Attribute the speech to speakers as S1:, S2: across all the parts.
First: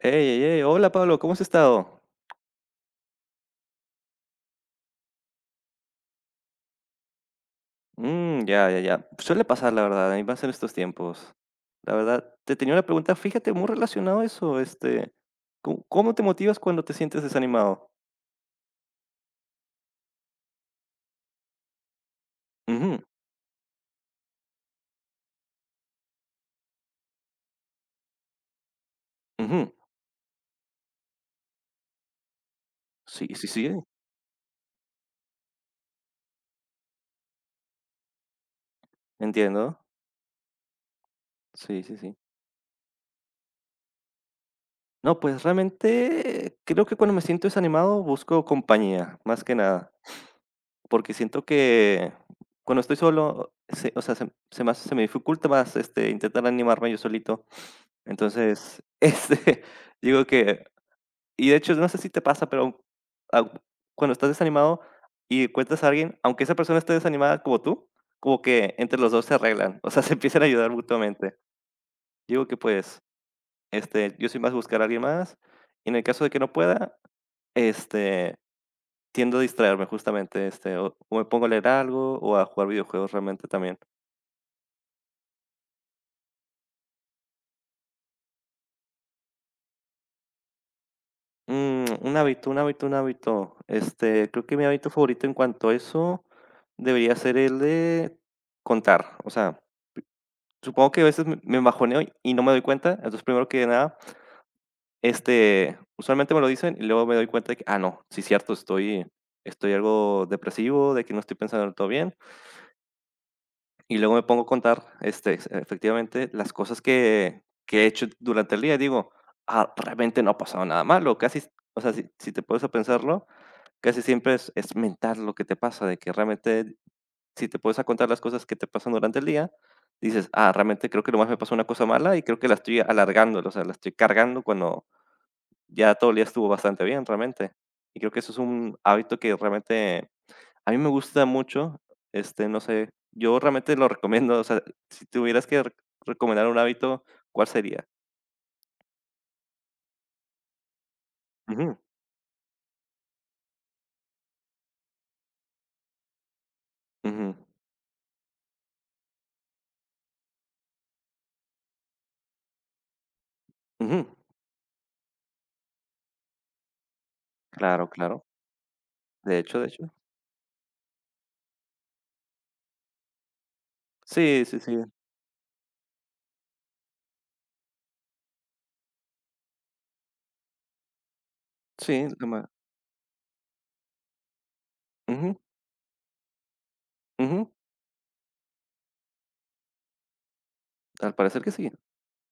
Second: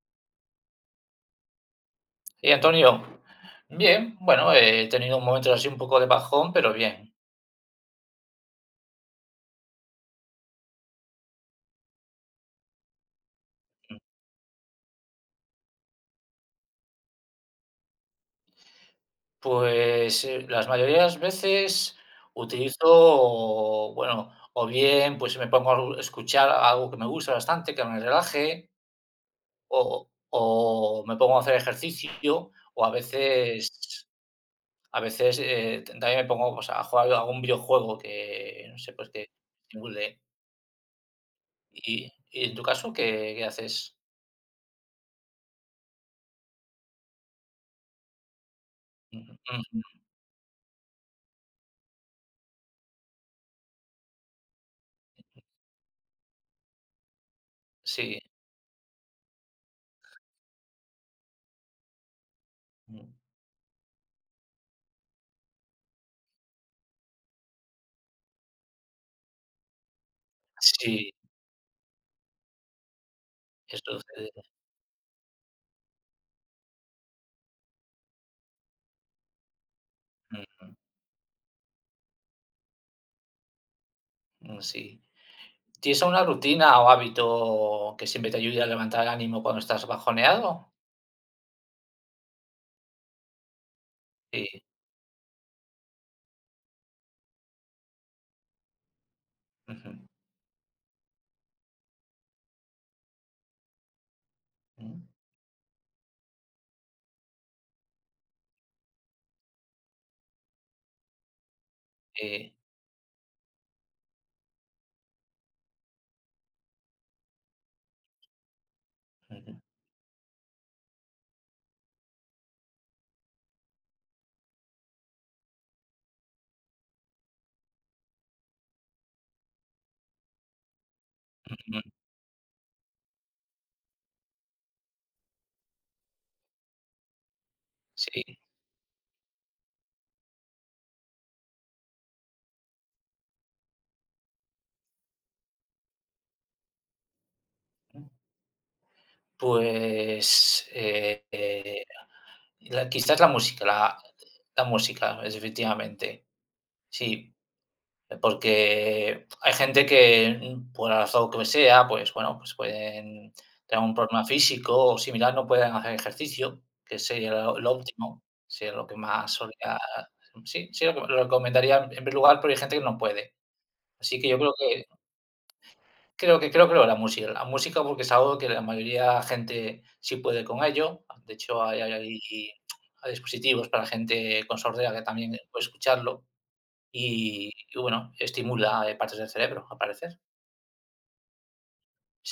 S1: Hey, hey, hey, hola Pablo, ¿cómo has estado?
S2: Y Antonio, bien, bueno, he tenido un momento así un poco de bajón, pero bien.
S1: Mm, ya, ya, ya. Suele pasar, la verdad, a mí pasa en estos tiempos. La verdad, te tenía una pregunta, fíjate, muy relacionado a eso, este, ¿cómo te motivas cuando te sientes desanimado?
S2: Pues las mayorías veces
S1: Ujú,
S2: utilizo, bueno, o bien pues si me pongo a escuchar algo que me gusta bastante, que me relaje,
S1: ujú.
S2: o me pongo a hacer ejercicio, o a
S1: Sí, sí,
S2: veces,
S1: sí,
S2: también me pongo pues, a jugar algún videojuego que, no sé, pues que
S1: entiendo.
S2: estimule.
S1: Sí, sí,
S2: ¿Y,
S1: sí.
S2: y en tu caso qué, haces?
S1: No, pues realmente creo que cuando me siento desanimado busco compañía,
S2: Ujú,
S1: más que nada,
S2: ujú.
S1: porque siento que cuando estoy solo, o sea, se me, se me dificulta más, este, intentar animarme yo solito.
S2: Sí.
S1: Entonces, este, digo que, y de hecho, no sé si te pasa, pero,
S2: Ujú.
S1: ah, cuando estás desanimado y encuentras a alguien, aunque esa persona esté desanimada como tú, como que entre los 2 se arreglan, o sea, se empiezan a ayudar
S2: Sí.
S1: mutuamente. Digo que, pues,
S2: Que
S1: este, yo
S2: sucede.
S1: soy más buscar a alguien más, y en el caso de que no pueda, este, tiendo a distraerme justamente,
S2: Mm,
S1: este, o me pongo a leer algo, o a jugar videojuegos realmente también.
S2: mm, sí. ¿Tienes alguna rutina o hábito que siempre te ayude a levantar el ánimo cuando estás bajoneado?
S1: Un hábito, un hábito, un hábito. Este,
S2: Sí.
S1: creo que mi hábito favorito en cuanto a eso debería ser el de contar. O sea,
S2: Ujú.
S1: supongo que a veces me bajoneo y no me doy cuenta. Entonces, primero que nada,
S2: Mm.
S1: este, usualmente me lo dicen y luego me doy cuenta de que, ah, no, sí, cierto, estoy algo depresivo, de que no estoy pensando del todo bien.
S2: Sí.
S1: Y luego me pongo a contar, este, efectivamente, las cosas que he hecho durante el día. Digo,
S2: Ujú,
S1: ah, realmente no ha pasado nada malo. Casi, o sea, si te puedes a pensarlo, casi siempre es mental lo que te pasa, de que realmente, si te pones a contar las cosas que te pasan durante el día, dices: "Ah, realmente creo que nomás me pasó una
S2: ujú.
S1: cosa mala y creo que la estoy alargando, o sea, la estoy cargando cuando ya todo el día estuvo bastante bien", realmente. Y creo que eso
S2: Sí.
S1: es un hábito que realmente a mí me gusta mucho, este, no sé, yo realmente lo recomiendo, o sea, si tuvieras que re recomendar un hábito, ¿cuál sería?
S2: Mm. Pues,
S1: Ujú,
S2: la quizás la música, la música, efectivamente, sí.
S1: ujú,
S2: Porque hay gente que, por la razón que sea, pues bueno, pues pueden tener un
S1: ujú.
S2: problema físico o similar, no pueden hacer ejercicio, que sería lo
S1: Claro,
S2: óptimo,
S1: claro.
S2: sería lo que más
S1: De hecho, de
S2: solía.
S1: hecho.
S2: Sí, sí, lo que lo recomendaría en primer lugar, pero hay gente que no puede. Así que yo
S1: Sí,
S2: creo
S1: sí, sí.
S2: que la música porque es algo que la mayoría de la gente sí puede con ello. De hecho, hay
S1: Sí, lo ma
S2: hay hay dispositivos para gente con sordera que también
S1: ujú,
S2: puede escucharlo.
S1: ujú.
S2: Y bueno, estimula, partes del cerebro, al parecer.
S1: Al parecer que sí.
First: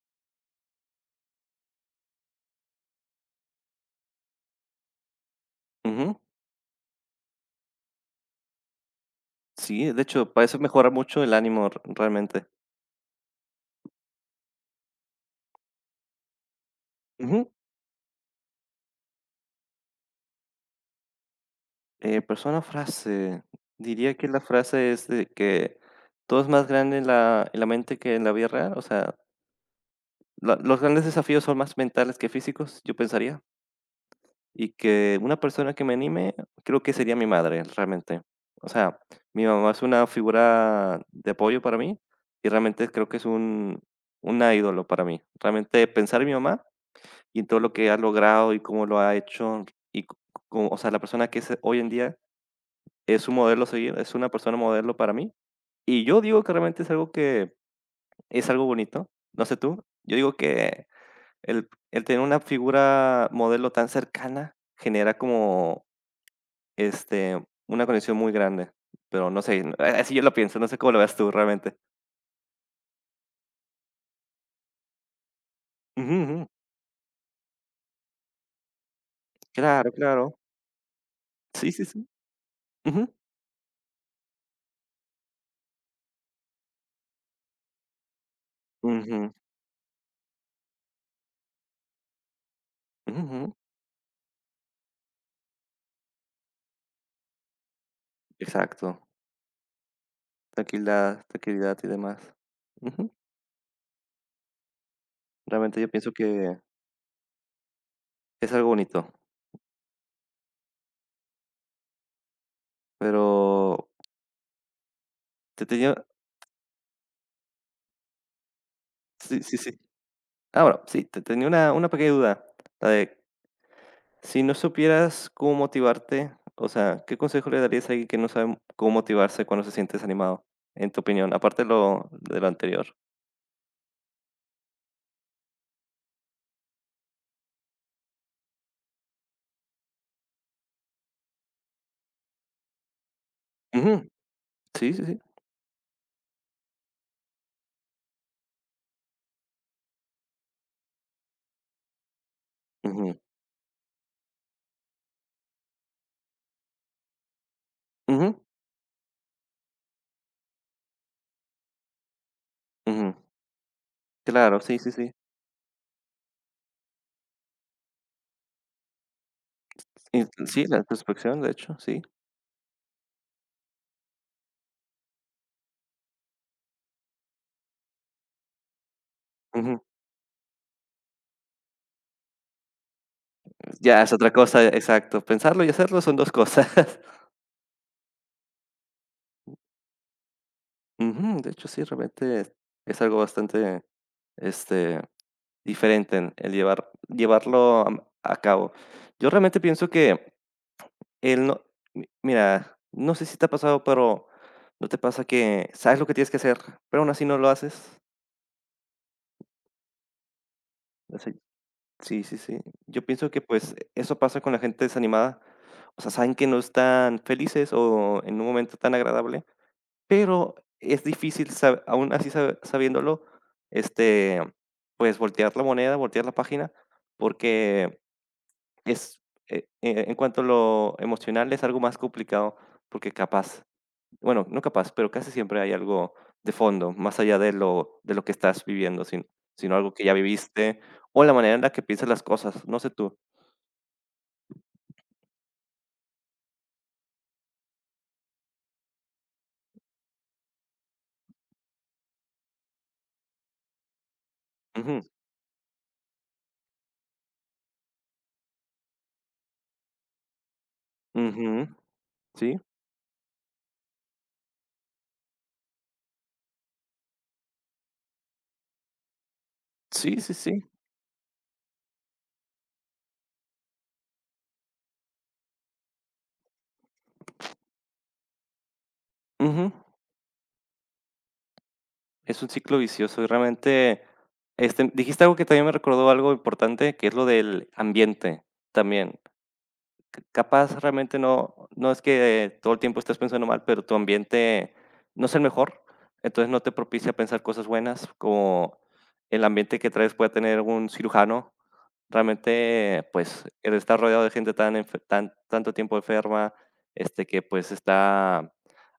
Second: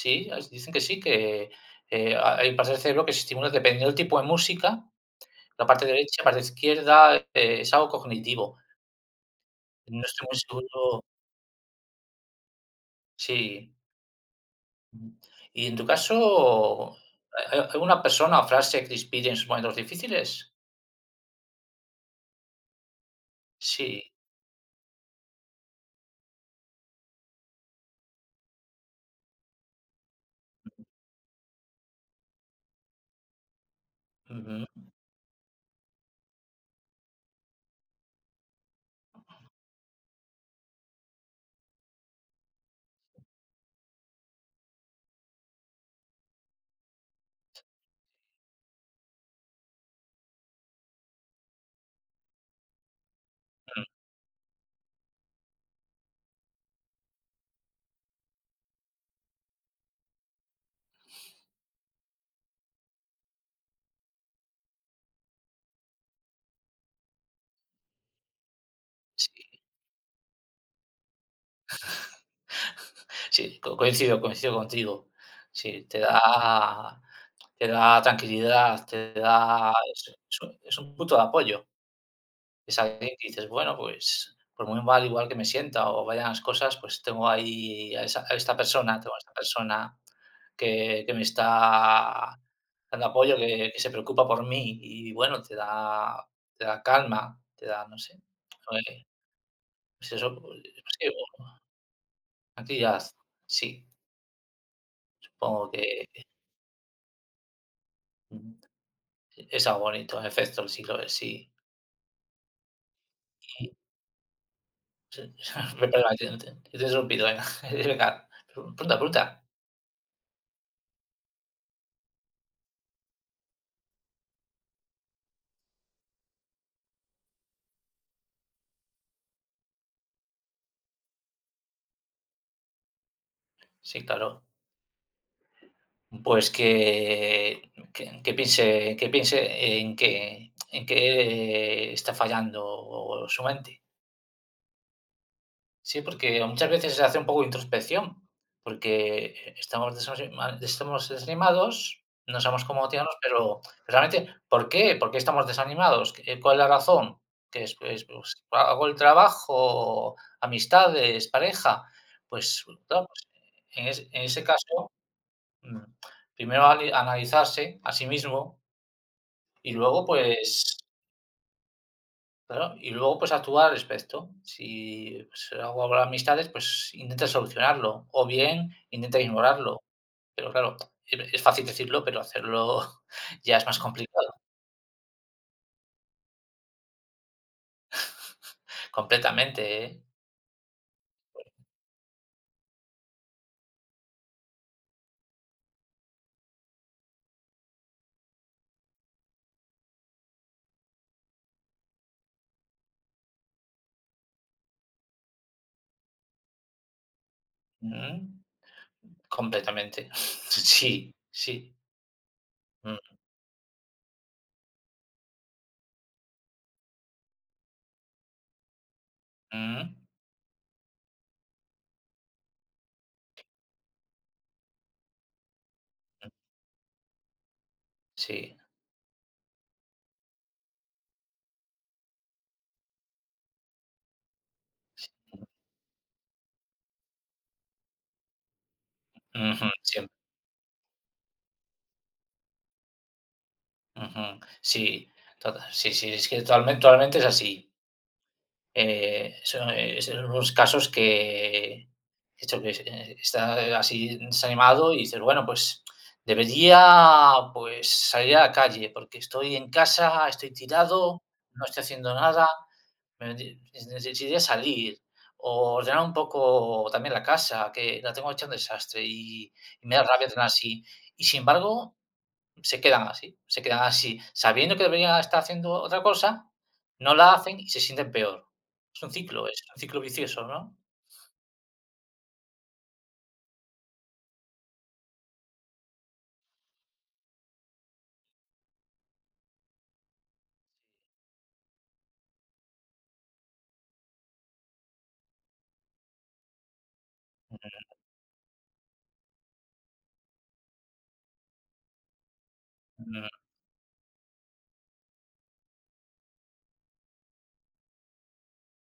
S2: Sí, as dicen que sí, que, ha hay partes del cerebro que se estimulan dependiendo del tipo de música, la parte derecha,
S1: Ujú.
S2: la parte izquierda, es algo cognitivo.
S1: Sí, de
S2: No estoy
S1: hecho,
S2: muy
S1: parece mejorar
S2: seguro.
S1: mucho el ánimo r realmente.
S2: Sí. Y en tu caso, ¿ha
S1: Ujú.
S2: hay alguna persona o frase que te inspire en sus momentos difíciles?
S1: Persona, frase.
S2: Sí.
S1: Diría que la frase es de que todo es más grande en la mente que en la vida real. O sea, la los grandes desafíos son más mentales que físicos, yo pensaría. Y
S2: Ujú.
S1: que una persona que me anime, creo que sería mi madre, realmente. O sea, mi mamá es una figura de apoyo para mí y realmente creo que es un una ídolo para mí. Realmente pensar en mi mamá y en todo lo que ha logrado y cómo lo ha hecho, y co co o sea, la persona que es hoy en día es un modelo a seguir, es una persona modelo para mí. Y yo digo que realmente es algo que es algo bonito, no sé tú, yo digo que el tener una figura modelo tan cercana genera como, este, una conexión muy grande, pero no sé,
S2: Sí.
S1: n- a así yo lo pienso, no sé cómo lo veas tú realmente.
S2: Sí, co coincido, coincido contigo. Sí, te
S1: Ujú, ujú.
S2: da te da tranquilidad, te da
S1: Claro,
S2: es
S1: claro.
S2: es un es un punto de apoyo.
S1: Sí, sí, sí.
S2: Es
S1: Ujú.
S2: alguien que dices: "Bueno, pues por muy mal igual que me sienta o vayan las cosas, pues tengo ahí a esta persona, tengo a esta
S1: Ujú.
S2: persona que me está dando
S1: Ujú,
S2: apoyo,
S1: ujú.
S2: que se preocupa por mí", y bueno, te da calma, te da, no sé,
S1: Exacto.
S2: pues eso, pues sí,
S1: Tranquilidad, tranquilidad y demás.
S2: tranquilidad.
S1: Ujú.
S2: Sí, supongo
S1: Realmente yo
S2: que,
S1: pienso que es
S2: mm.
S1: algo bonito,
S2: Es algo bonito, en efecto, sí lo es, sí. Y
S1: pero te tenía,
S2: perdona, te he interrumpido, venga. Venga, pregunta, pregunta.
S1: sí, sí, sí. Ah, bueno, sí, te tenía una pequeña duda, la de si no supieras cómo motivarte, o sea, ¿qué consejo le darías a alguien que no sabe cómo motivarse cuando se siente desanimado? En tu opinión, aparte de lo anterior.
S2: Sí, claro. Pues que piense en que en qué está fallando su mente.
S1: Ujú. Sí, sí, sí.
S2: Sí, porque muchas veces se hace un poco de introspección, porque estamos desanima estamos desanimados, no sabemos cómo
S1: Ujú,
S2: motivarnos, pero realmente, ¿por qué? ¿Por qué estamos desanimados? ¿Qué cuál es la razón? Que es,
S1: ujú,
S2: pues, hago el trabajo, amistades, pareja. Pues claro,
S1: ujú.
S2: pues en ese
S1: Claro, sí,
S2: caso,
S1: sí, sí.
S2: mm, primero ali analizarse a sí mismo y luego,
S1: Y sí,
S2: pues.
S1: la introspección, de hecho, sí.
S2: Claro, y luego, pues, actúa al respecto. Si, pues, hago algo amistades, pues, intenta solucionarlo, o bien intenta
S1: Ujú.
S2: ignorarlo. Pero claro, es fácil decirlo, pero hacerlo ya es más
S1: Ya es otra
S2: complicado.
S1: cosa, exacto. Pensarlo y hacerlo son 2 cosas.
S2: Completamente, ¿eh?
S1: Ujú, de hecho, sí, realmente es algo bastante, este, diferente en el llevarlo, a cabo. Yo realmente pienso que él no mi mira, no sé si te ha pasado, pero, ¿no te pasa que sabes lo que tienes que hacer, pero aún así no lo haces?
S2: Mm, completamente. Sí,
S1: O sea,
S2: sí.
S1: sí, sí, sí.
S2: Mm,
S1: Yo pienso que, pues, eso pasa con la gente desanimada. O sea, saben que no están felices o en un momento tan agradable.
S2: mm,
S1: Pero es difícil, sa aún así sa sabiéndolo, este, pues, voltear la moneda, voltear la página, porque
S2: sí.
S1: es, e en cuanto a lo emocional, es algo más complicado, porque capaz, bueno, no capaz, pero casi siempre hay algo de fondo, más allá de lo que estás viviendo, sin
S2: Ujú,
S1: sino algo que
S2: siempre.
S1: ya viviste, o la manera en la que piensas las cosas, no sé tú.
S2: Ujú, sí, total. Sí, sí, es que totalmente totalmente es así. Son unos casos que, esto que es, está así desanimado y
S1: Ujú,
S2: dices, bueno, pues debería pues salir a la calle porque estoy en casa, estoy tirado, no
S1: ujú.
S2: estoy haciendo nada,
S1: Sí,
S2: me de- necesitaría salir o ordenar un poco también la casa, que la tengo hecha un desastre y me da
S1: sí,
S2: rabia
S1: sí,
S2: tener
S1: sí.
S2: así. Y sin embargo, se quedan así, sabiendo que deberían estar haciendo otra cosa, no la hacen y se sienten peor. Es un ciclo vicioso, ¿no?
S1: Es un ciclo vicioso y realmente, este, dijiste algo que también me recordó algo importante, que es lo del ambiente también. Capaz realmente no, no es que todo el tiempo estés pensando mal, pero tu ambiente no es el mejor, entonces no te propicia pensar cosas buenas, como el ambiente que traes puede tener un cirujano. Realmente,
S2: Mm,
S1: pues, el estar rodeado de gente tanto tiempo enferma, este, que, pues, está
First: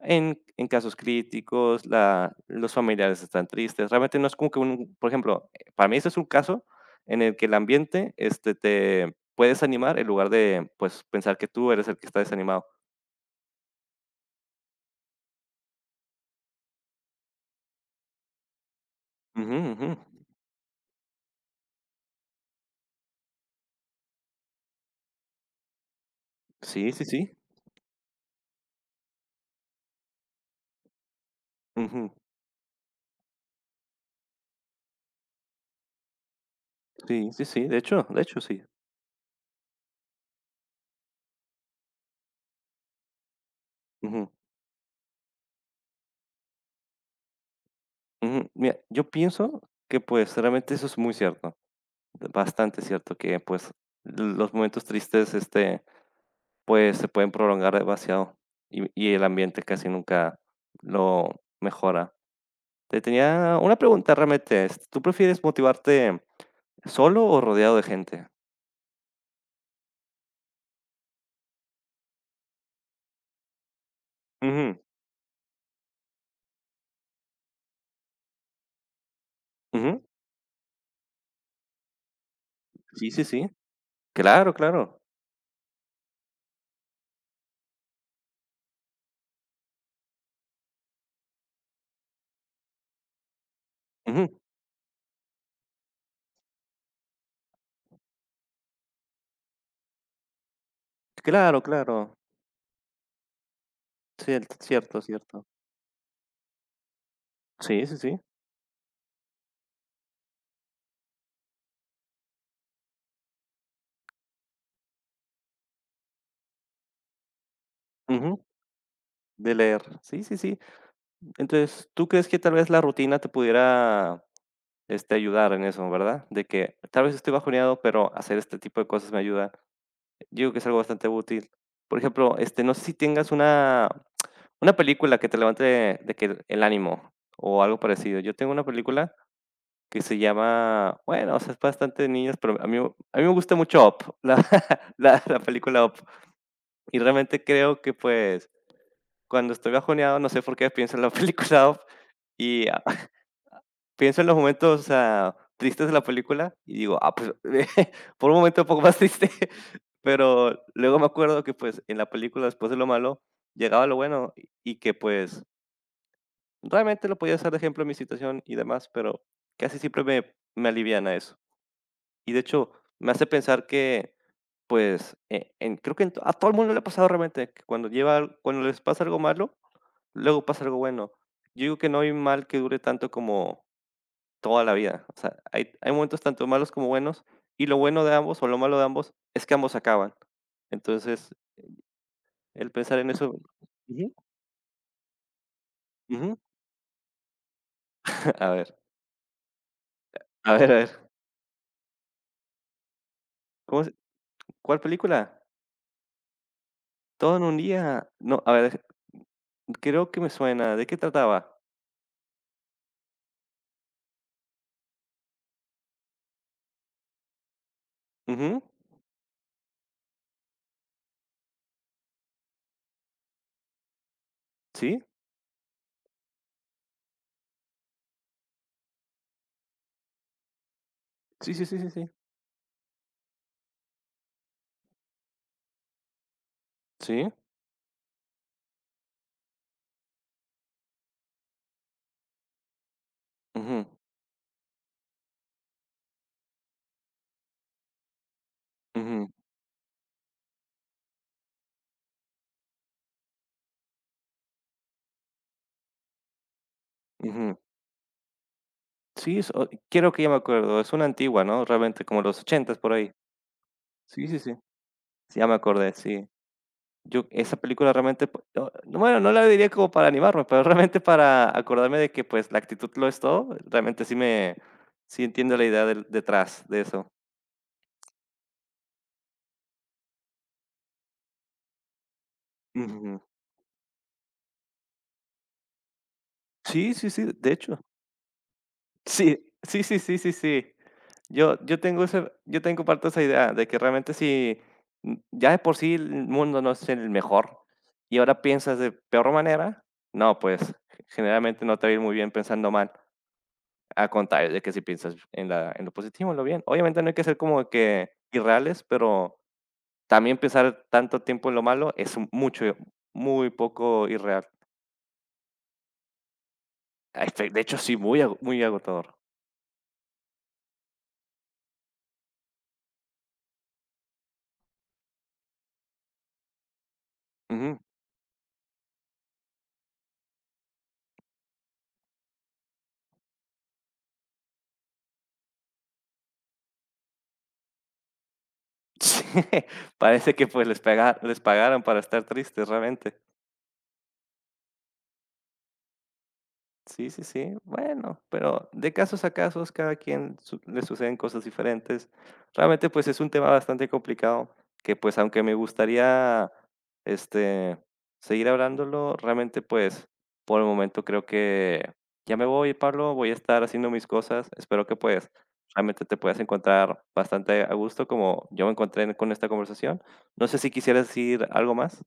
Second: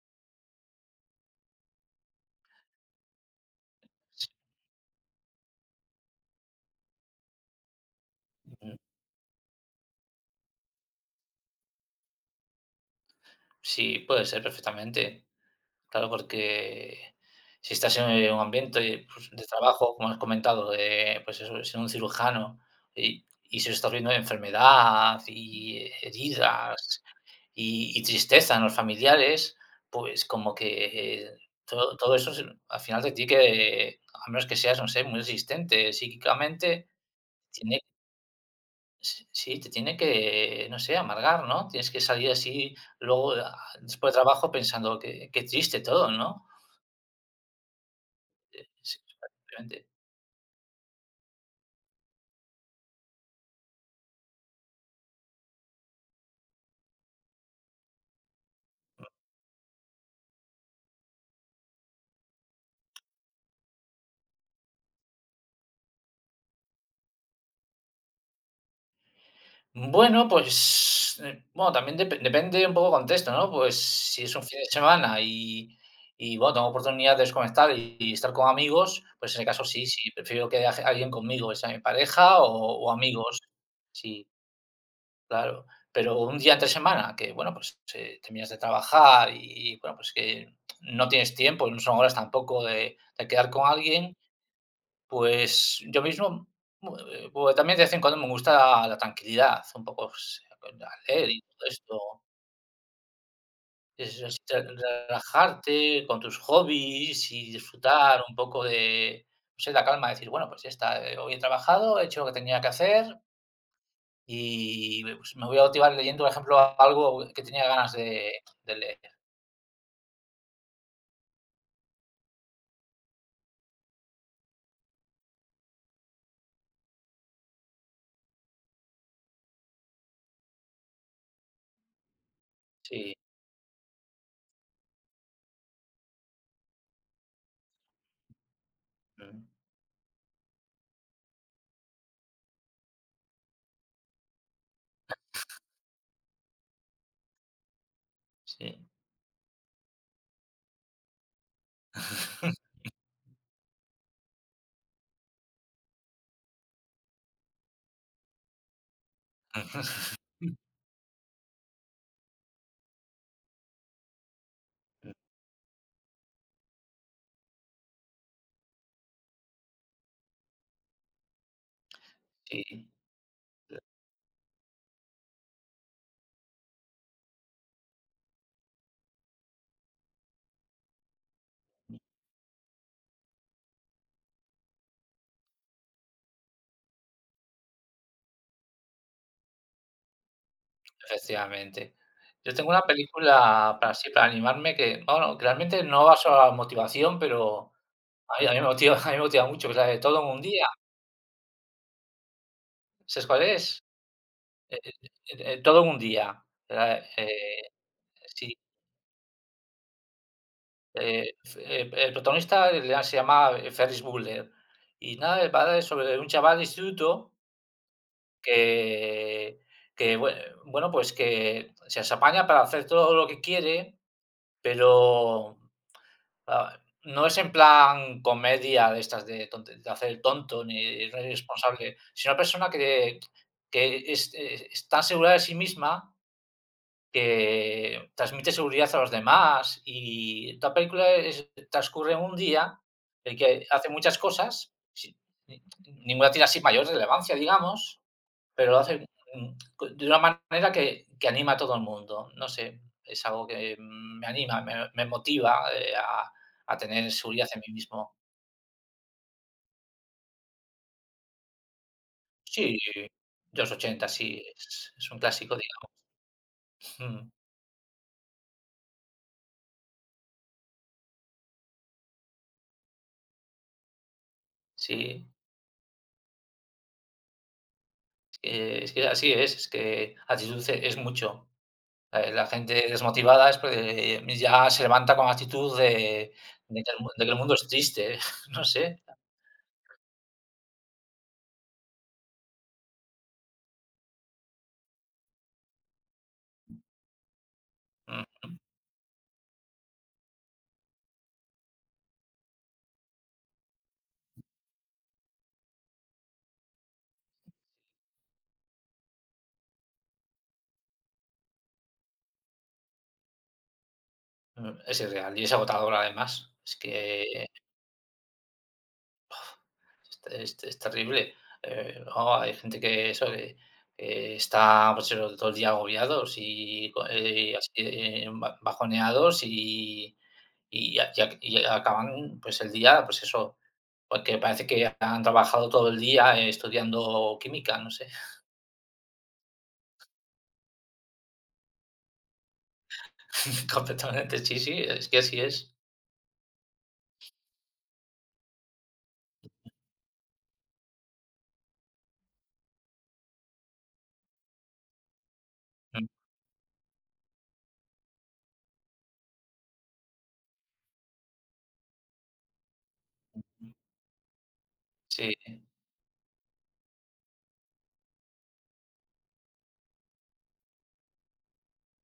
S1: en casos críticos, la los familiares están tristes. Realmente no es como que un por ejemplo, para mí ese es un caso en el que el ambiente, este, te puede desanimar en lugar de, pues, pensar que tú eres el que está desanimado.
S2: sí, puede ser perfectamente. Claro, porque si estás en, un ambiente, pues, de
S1: Ujú, ujú.
S2: trabajo, como has comentado, de, pues eso, ser un cirujano y se está viendo enfermedad y
S1: Sí,
S2: heridas
S1: sí, sí.
S2: y tristeza en los familiares, pues como que, todo
S1: Ujú.
S2: todo eso se al final te tiene que, a menos que seas, no sé, muy resistente psíquicamente,
S1: Sí, sí, sí. De
S2: tiene,
S1: hecho, de hecho, sí.
S2: sí, sí, te tiene que, no sé, amargar, ¿no? Tienes que salir así luego, ah, después de
S1: Ujú,
S2: trabajo pensando: que qué triste todo", ¿no?
S1: ujú. Mira,
S2: Sí,
S1: yo pienso
S2: efectivamente.
S1: que, pues, realmente eso es muy cierto. Bastante cierto que, pues, los momentos tristes, este, pues, se pueden prolongar demasiado y el ambiente casi nunca lo mejora. Te tenía una pregunta realmente, este, ¿tú prefieres motivarte solo o rodeado de gente?
S2: Bueno, pues, bueno, también depende un poco del contexto, ¿no? Pues, si es un fin de
S1: Ujú,
S2: semana y bueno, tengo oportunidad de desconectar y estar con amigos, pues en ese caso sí,
S1: ujú.
S2: sí, prefiero que haya alguien conmigo, sea mi pareja o
S1: Sí, sí,
S2: amigos.
S1: sí.
S2: Sí,
S1: Claro, claro.
S2: claro. Pero un día entre semana que, bueno, pues, terminas de trabajar y, bueno, pues que no tienes tiempo, no son horas tampoco de quedar con alguien.
S1: Ujú.
S2: Pues yo mismo, pues también de vez en cuando me gusta la tranquilidad, un poco s a leer y
S1: Claro,
S2: todo
S1: claro.
S2: esto, es
S1: Cierto, cierto, cierto.
S2: relajarte con tus hobbies y
S1: Sí, sí, sí.
S2: disfrutar un poco de, no sé, la calma, decir: "Bueno, pues ya está, hoy he trabajado, he hecho lo que tenía que hacer y me pues me voy a motivar leyendo, por ejemplo, algo que tenía ganas de
S1: Ujú.
S2: de leer".
S1: De leer. Sí, sí, sí. Entonces, ¿tú crees que tal vez la rutina te pudiera, este, ayudar en eso, verdad? De que tal vez estoy bajoneado, pero hacer este tipo de cosas me ayuda. Digo que es algo bastante útil. Por ejemplo, este, no sé si
S2: Sí,
S1: tengas una película que te levante de que el ánimo o algo parecido. Yo tengo una película
S2: mm,
S1: que se llama, bueno, o sea, es bastante de niños, pero a mí me gusta mucho Up, la película Up. Y realmente creo que pues
S2: sí,
S1: cuando estoy bajoneado, no sé por qué pienso en la película Up. Y pienso en los momentos, o sea, tristes de la película y digo: "Ah, pues", por un momento un poco más triste, pero luego me acuerdo que, pues, en la película, después de lo malo, llegaba lo bueno y que, pues, realmente lo podía hacer de ejemplo en mi situación y demás, pero casi siempre me aliviana eso. Y de hecho,
S2: sí.
S1: me hace pensar que, pues, en creo que a todo el mundo le ha pasado realmente que cuando les pasa algo malo, luego pasa algo bueno. Yo digo que no hay mal que dure tanto como toda la vida. O sea, hay momentos tanto malos como buenos, y lo bueno de ambos, o lo malo de ambos, es que ambos acaban. Entonces,
S2: Efectivamente. Yo tengo
S1: el
S2: una
S1: pensar en eso,
S2: película para así,
S1: ujú,
S2: para animarme que, bueno, que realmente no va
S1: ujú.
S2: solo a la motivación, pero a mí a
S1: A
S2: mí
S1: ver,
S2: me motiva, a mí me motiva mucho, que es la de Todo en un
S1: a
S2: día.
S1: ver, a ver.
S2: ¿Sabes cuál es?
S1: ¿Cómo se
S2: Eh
S1: Cuál película?
S2: Todo en un día, la
S1: Todo en un día. No,
S2: sí,
S1: a ver, creo que me suena. ¿De qué
S2: f
S1: trataba?
S2: el protagonista le se llama, Ferris Bueller, y nada, va sobre un chaval de instituto
S1: Ujú.
S2: que que bueno, pues que se las apaña para hacer todo lo que quiere,
S1: ¿Sí?
S2: pero. Ah, no es en plan comedia de estas de tonte de hacer el tonto ni ser
S1: Sí, sí, sí, sí,
S2: irresponsable,
S1: sí.
S2: sino una persona que es es tan segura de sí misma
S1: Sí.
S2: que transmite seguridad a los demás, y la película es transcurre en un día en que
S1: Ujú,
S2: hace muchas cosas, si ni ninguna tiene así mayor relevancia, digamos, pero lo hace,
S1: ujú,
S2: mm, de una manera que anima a todo el mundo. No sé, es algo que, me anima, me motiva, a tener seguridad
S1: ujú.
S2: en mí mismo.
S1: Sí, es o creo que ya me acuerdo. Es una antigua, ¿no? Realmente, como los
S2: Sí,
S1: 80s por ahí.
S2: de los ochenta
S1: Sí, sí,
S2: sí,
S1: sí.
S2: es un
S1: Sí, ya me
S2: clásico,
S1: acordé, sí.
S2: digamos.
S1: Yo
S2: Mm,
S1: esa película realmente, pu no, no, bueno, no la diría como para animarme, pero realmente para acordarme de que, pues, la actitud lo es todo, realmente sí
S2: sí,
S1: entiendo la idea del detrás de eso.
S2: es que así es que actitud es mucho. La gente
S1: Ujú.
S2: desmotivada es porque ya se levanta con actitud de de que
S1: Sí,
S2: el mu
S1: sí, sí,
S2: de que el
S1: de
S2: mundo es
S1: hecho.
S2: triste, no sé.
S1: Sí, sí, sí, sí, sí, sí. Yo tengo parte de esa idea de que realmente si, ya de por sí el mundo no es el mejor, y ahora
S2: Mm,
S1: piensas de peor manera, no, pues, generalmente no te va a ir muy bien pensando mal. A contar de que si piensas en la en lo positivo, en lo bien. Obviamente no hay que ser como que irreales, pero también pensar tanto tiempo en lo malo es mucho, muy poco irreal.
S2: mm, es irreal y es agotador, además. Es
S1: Ay,
S2: que.
S1: fe de hecho, sí, muy agotador.
S2: Es terrible. Luego hay gente que eso, que está, pues eso, todo el día agobiados y co así,
S1: Ujú.
S2: ba bajoneados y a y ac y acaban, pues, el día, pues eso, porque parece que han trabajado todo el día estudiando química, no sé.
S1: Sí, parece que, pues, les pagaran para estar tristes, realmente.
S2: Completamente, sí, sí, es que así es.
S1: Sí, sí, sí. Bueno, pero de casos a casos, cada quien su le suceden cosas diferentes. Realmente, pues, es un tema bastante complicado que, pues, aunque me
S2: Mm,
S1: gustaría, este, seguir hablándolo, realmente, pues, por el momento creo que ya me voy, Pablo, voy a estar haciendo mis cosas. Espero que, pues,
S2: sí.
S1: realmente te puedas encontrar bastante a gusto como yo me encontré con esta conversación. No sé si quisieras decir algo más.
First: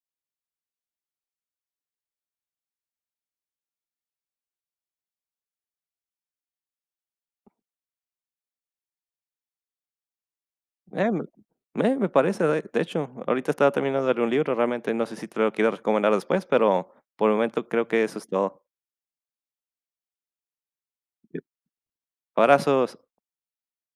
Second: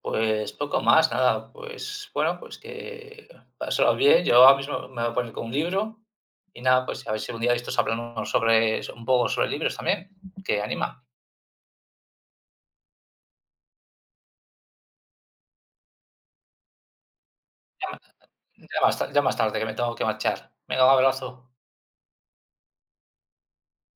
S2: Pues poco más, nada, pues bueno, pues que pasarlo bien. Yo ahora mismo me voy a poner con un libro y nada, pues a ver si un día de estos hablamos sobre un poco sobre libros también, que anima.
S1: Me parece, de hecho, ahorita estaba terminando de leer un libro, realmente no sé si te lo quiero recomendar después, pero por el momento creo
S2: Ya,
S1: que eso es todo.
S2: ma- ya más tarde que me tengo que marchar. Venga, un abrazo.
S1: Abrazos.